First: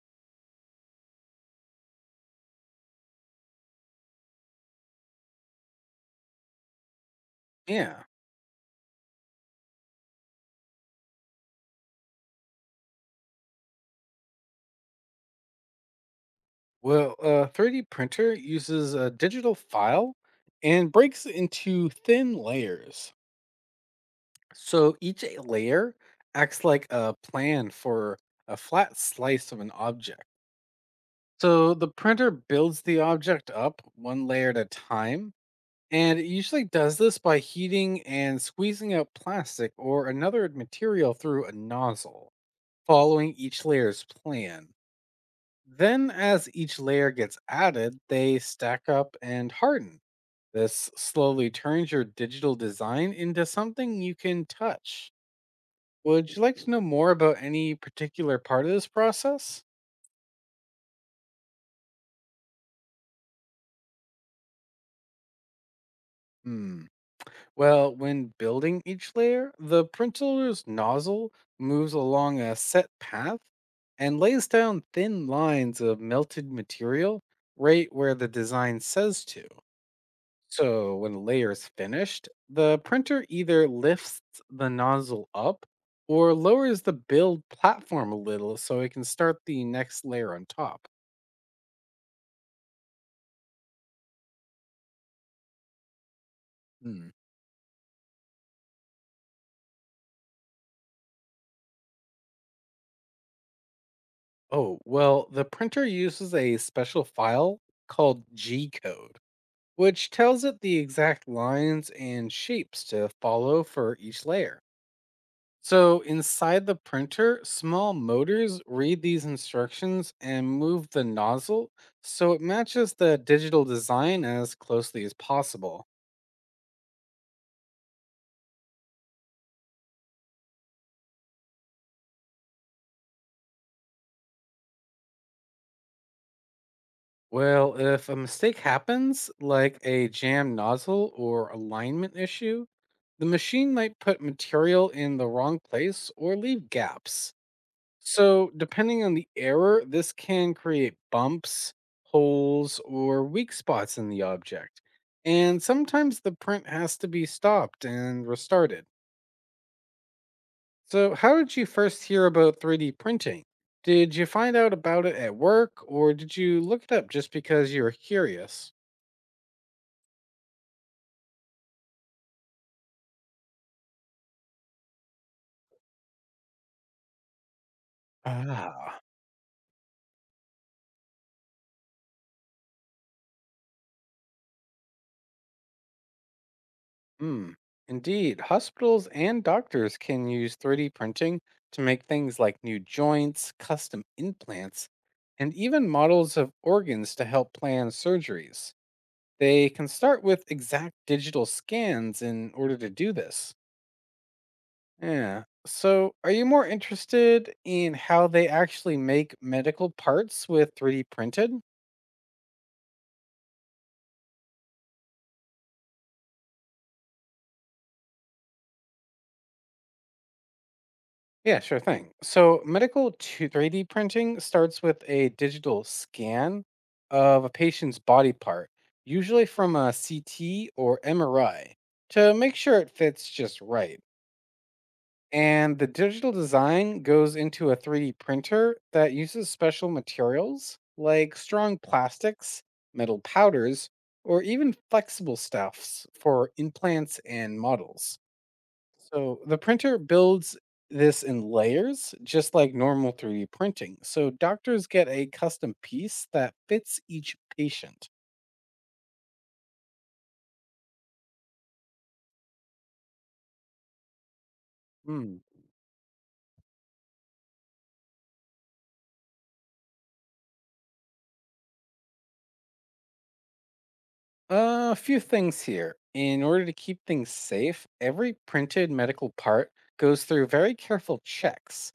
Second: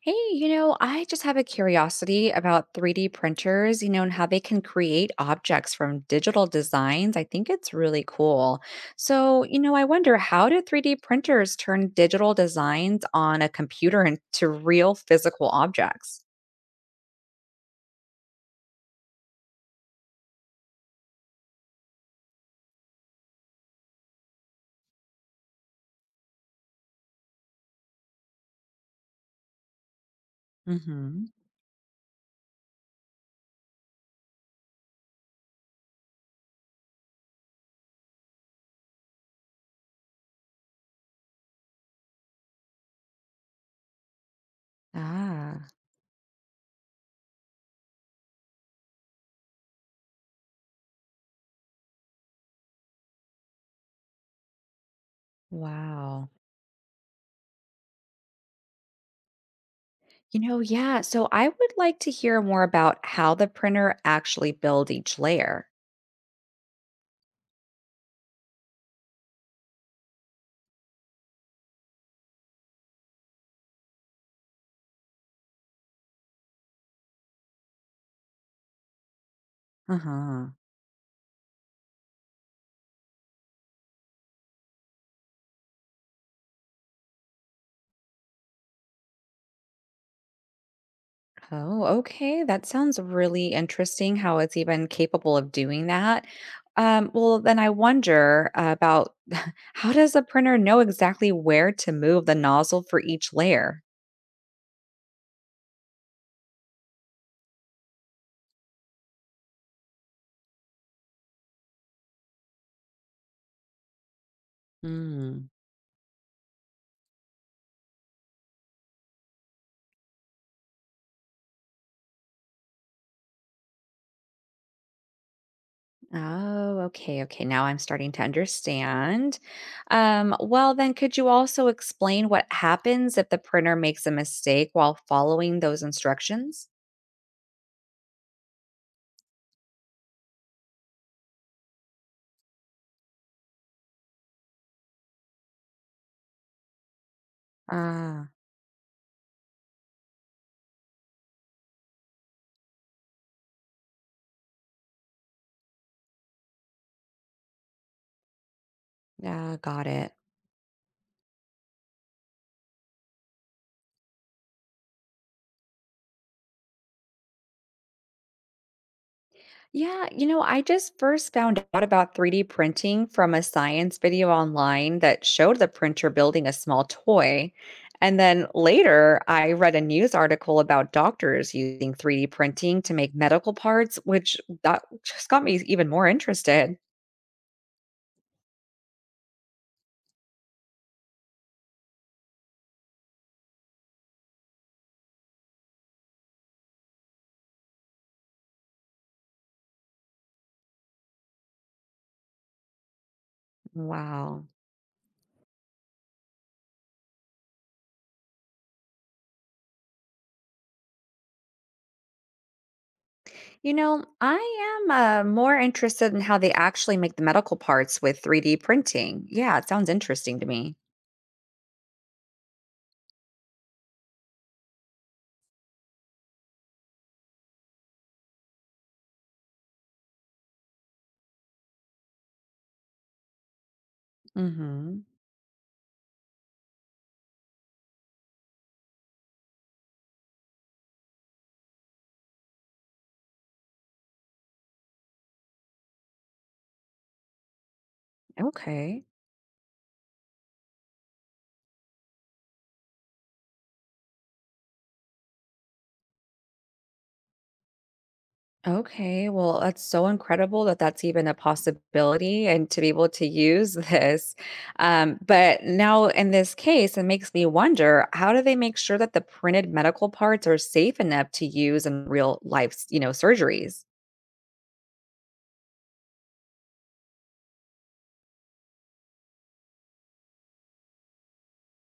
Hey, I just have a curiosity about 3D printers, and how they can create objects from digital designs. I think it's really Yeah. cool. So, I wonder, how do 3D printers turn digital designs on a computer into real physical objects? Well, a 3D printer uses a digital file and breaks it into thin layers. So each layer acts like a plan for a flat slice of an object. Hmm. So the printer builds the object up one layer at a time. And it usually does this by heating and squeezing out plastic or another material through a nozzle, following each layer's plan. Ah, Then, as each layer gets added, they stack up and harden. This slowly turns your digital design into something you can touch. wow. Would you like to know more about any particular part of this process? Yeah. So I would like to hear more about how the printer actually build each layer. Hmm. Well, when building each layer, the printer's nozzle moves along a set path and lays down thin lines of melted material right where the design says to. Uh-huh. So when a layer is finished, the printer either lifts the nozzle up or lowers the build platform a little so it can start the next layer on top. Oh, okay. That sounds really interesting how it's even capable of doing that. Hmm. Well, then I wonder about how does a printer know exactly where to move the nozzle for each layer? Oh, well, the printer uses a special file called G code, which tells it the exact lines and shapes to follow for each layer. Mm. So inside the printer, small motors read these instructions and move the nozzle so it matches the digital design as closely as possible. Oh, okay, okay. Now I'm starting to understand. Well, then could you also explain what happens if the printer makes a mistake while following those instructions? Well, if a mistake happens, like a jammed nozzle or alignment issue, the machine might put material in the wrong place or leave gaps. Ah, So, depending on the error, this can create bumps, holes, or weak spots in the object. And sometimes the print has to be stopped and restarted. yeah, got it. So, how did you first hear about 3D printing? Did you find out about it at work, or did you look it up just because you were curious? Yeah, I just first found out about 3D printing from a science video online that showed the printer building a small toy. And then Ah. later, I read a news article about doctors using 3D printing to make medical parts, which that just got me even more interested. Hmm. Indeed, hospitals and doctors can use 3D printing to make things like new joints, custom implants, and even models of organs to help plan surgeries. They can start with exact digital scans in order to do this. Wow. Yeah. So, are you more interested in how they actually make medical parts with 3D printed? I am more interested in how they actually make the medical parts with 3D printing. Yeah, it sounds interesting to me. Yeah, sure thing. So, medical 3D printing starts with a digital scan of a patient's body part, usually from a CT or MRI, to make sure it fits just right. Mhm. And the digital design goes into a 3D printer that uses special materials like strong plastics, metal powders, or even flexible stuffs for implants and models. Okay. So the printer builds this in layers, just like normal 3D printing. So doctors get a custom piece that fits each patient. Okay, well, that's so incredible that that's even a possibility and to be able to use this. Hmm. But now, in this case, it makes me wonder, how do they make sure that the printed medical parts are safe enough to use in real life, surgeries? A few things here. In order to keep things safe, every printed medical part goes through very careful checks.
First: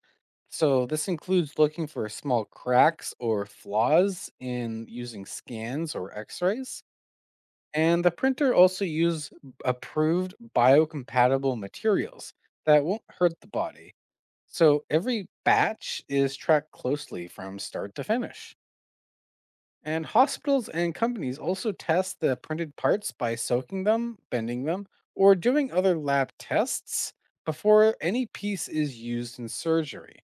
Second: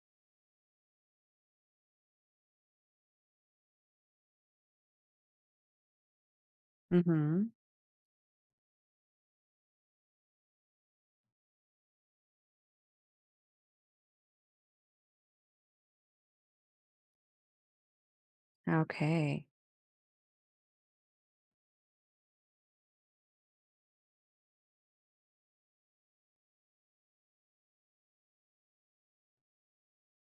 So this includes looking for small cracks or flaws in using scans or x-rays. Hmm. And the printer also use approved biocompatible materials that won't hurt the body. So every batch is tracked closely from start to finish. Okay. And hospitals and companies also test the printed parts by soaking them, bending them, or doing other lab tests before any piece is used in surgery.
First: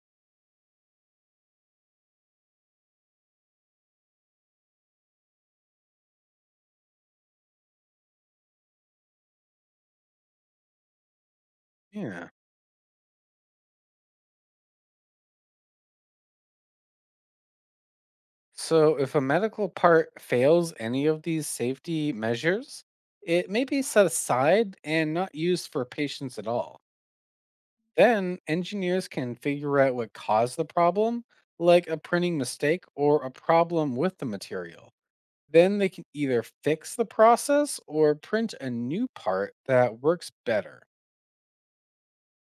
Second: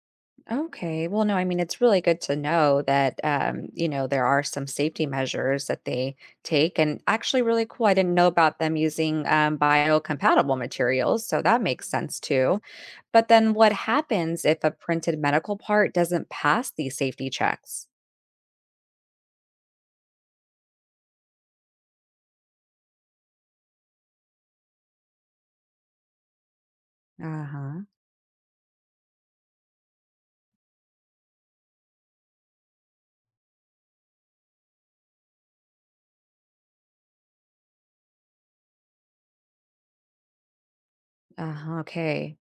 Okay, well, no, I mean, it's really good to know that, there are some safety measures that they take. And actually, really cool. I didn't know about them using biocompatible materials. So that makes sense Yeah. too. But then what happens if a printed medical part doesn't pass these safety checks? So, if a medical part fails any of these safety measures, it may be set aside and not used for patients at all. Uh huh. Then, engineers can figure out what caused the problem, like a printing mistake or a problem with the material. Then, they can either fix the process or print a new part that works better. Uh huh. Okay.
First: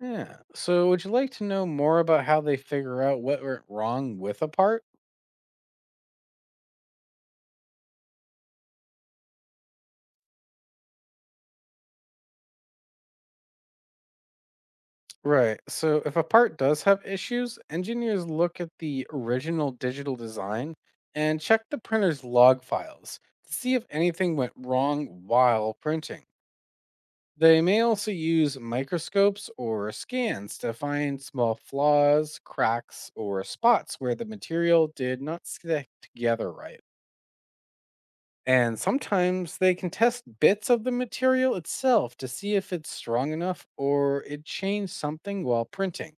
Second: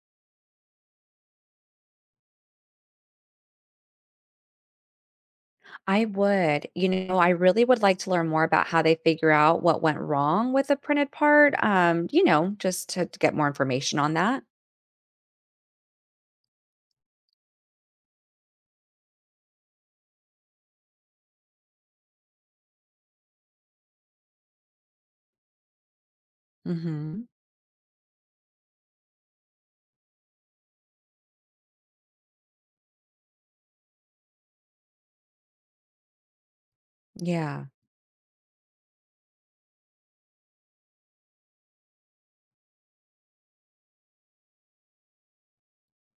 Yeah. So, would you like to know more about how they figure out what went wrong with a part? I would, I really would like to learn more about how they figure out what went wrong with a printed part, just to get more information on that. Right. So if a part does have issues, engineers look at the original digital design and check the printer's log files to see if anything went wrong while printing. Mm hmm. They may also use microscopes or scans to find small flaws, cracks, or spots where the material did not stick together right. Yeah. And sometimes they can test bits of the material itself to see if it's strong enough or it changed something while printing.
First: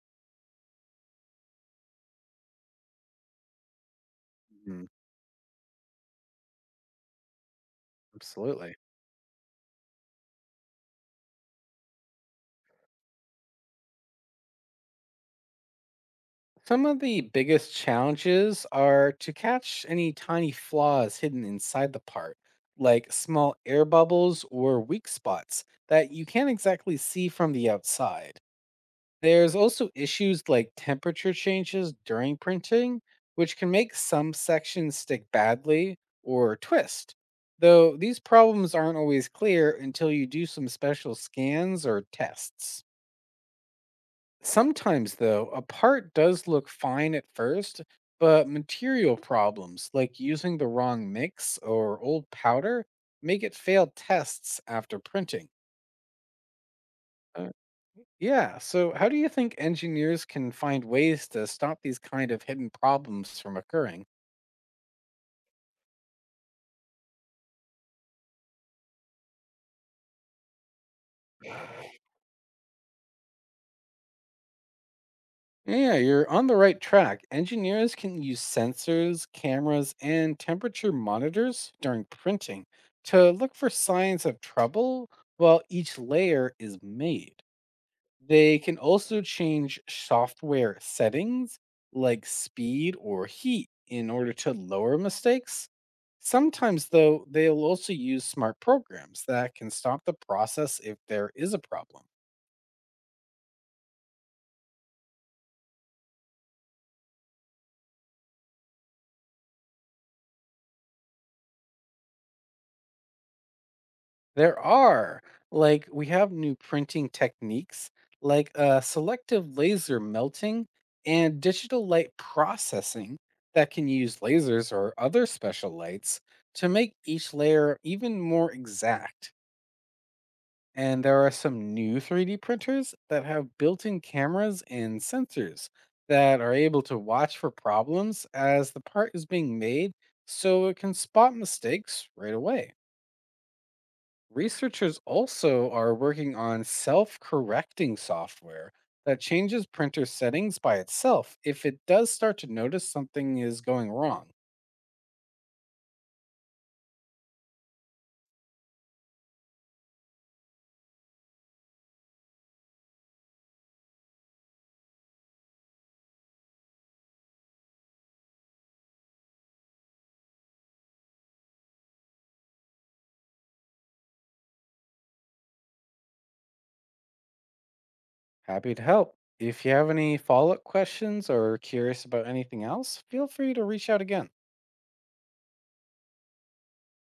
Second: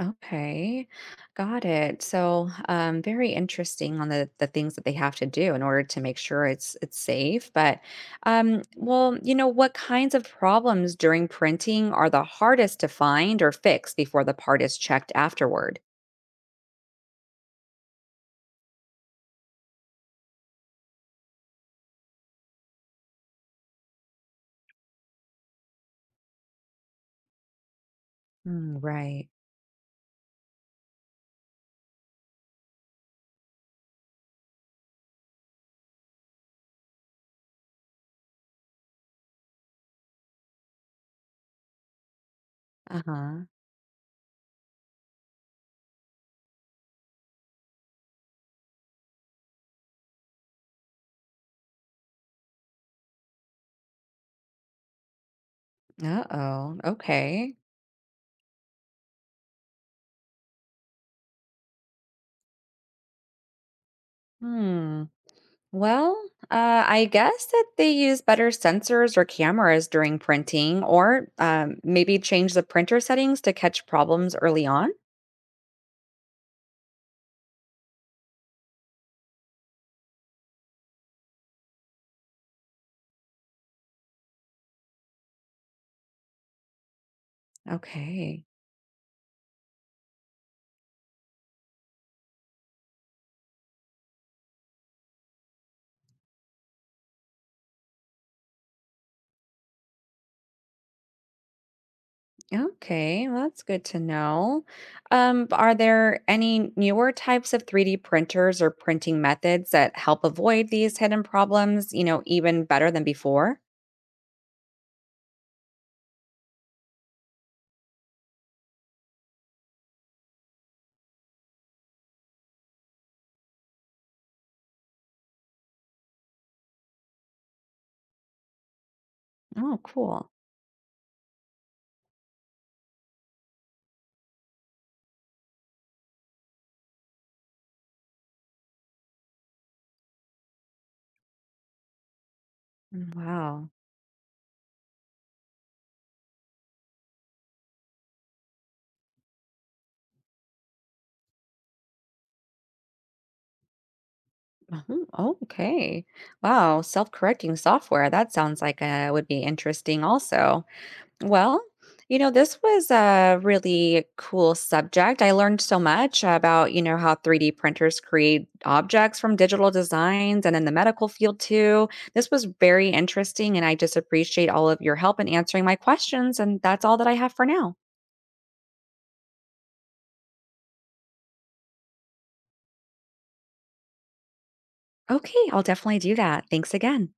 Okay, got it. So, very interesting on the things that they have to do in order to make sure it's safe. But, Absolutely. well, what kinds of problems during printing are the hardest to find or fix before the part is checked afterward? Some of the biggest challenges are to catch any tiny flaws hidden inside the part, like small air bubbles or weak spots that you can't exactly see from the outside. Mm, right. There's also issues like temperature changes during printing, which can make some sections stick badly or twist. Though these problems aren't always clear until you do some special scans or tests. Uh-huh. Sometimes, though, a part does look fine at first, but material problems like using the wrong mix or old powder make it fail tests after printing. Uh-oh. Uh, Okay. Yeah, so how do you think engineers can find ways to stop these kind of hidden problems from occurring? Hmm. Well, I guess that they use better sensors or cameras during printing, or maybe change the printer settings to catch problems early on. Yeah, you're on the right track. Engineers can use sensors, cameras, and temperature monitors during printing to look for signs of trouble while each layer is made. Okay. They can also change software settings like speed or heat in order to lower mistakes. Sometimes, though, they'll also use smart programs that can stop the process if there is a problem. Okay, well, that's good to know. Are there any newer types of 3D printers or printing methods that help avoid these hidden problems, even better than before? There are, like, we have new printing techniques like selective laser melting and digital light processing that can use lasers or other special lights to make each layer even more exact. Oh, cool. And there are some new 3D printers that have built in cameras and sensors that are able to watch for problems as the part is being made so it can spot mistakes right away. Mm, wow. Researchers also are working on self correcting software that changes printer settings by itself if it does start to notice something is going wrong. Mhm. Oh, okay. Wow. Self correcting software. That sounds like would be interesting also. Well, this was a really cool subject. I learned so much about, how 3D printers create objects from digital designs and in the medical field too. This was very interesting, and I just appreciate all of your help in answering my questions. And that's all that I have for now. Happy to help. If you have any follow up questions or curious about anything else, feel free to reach out again. Okay, I'll definitely do that. Thanks again.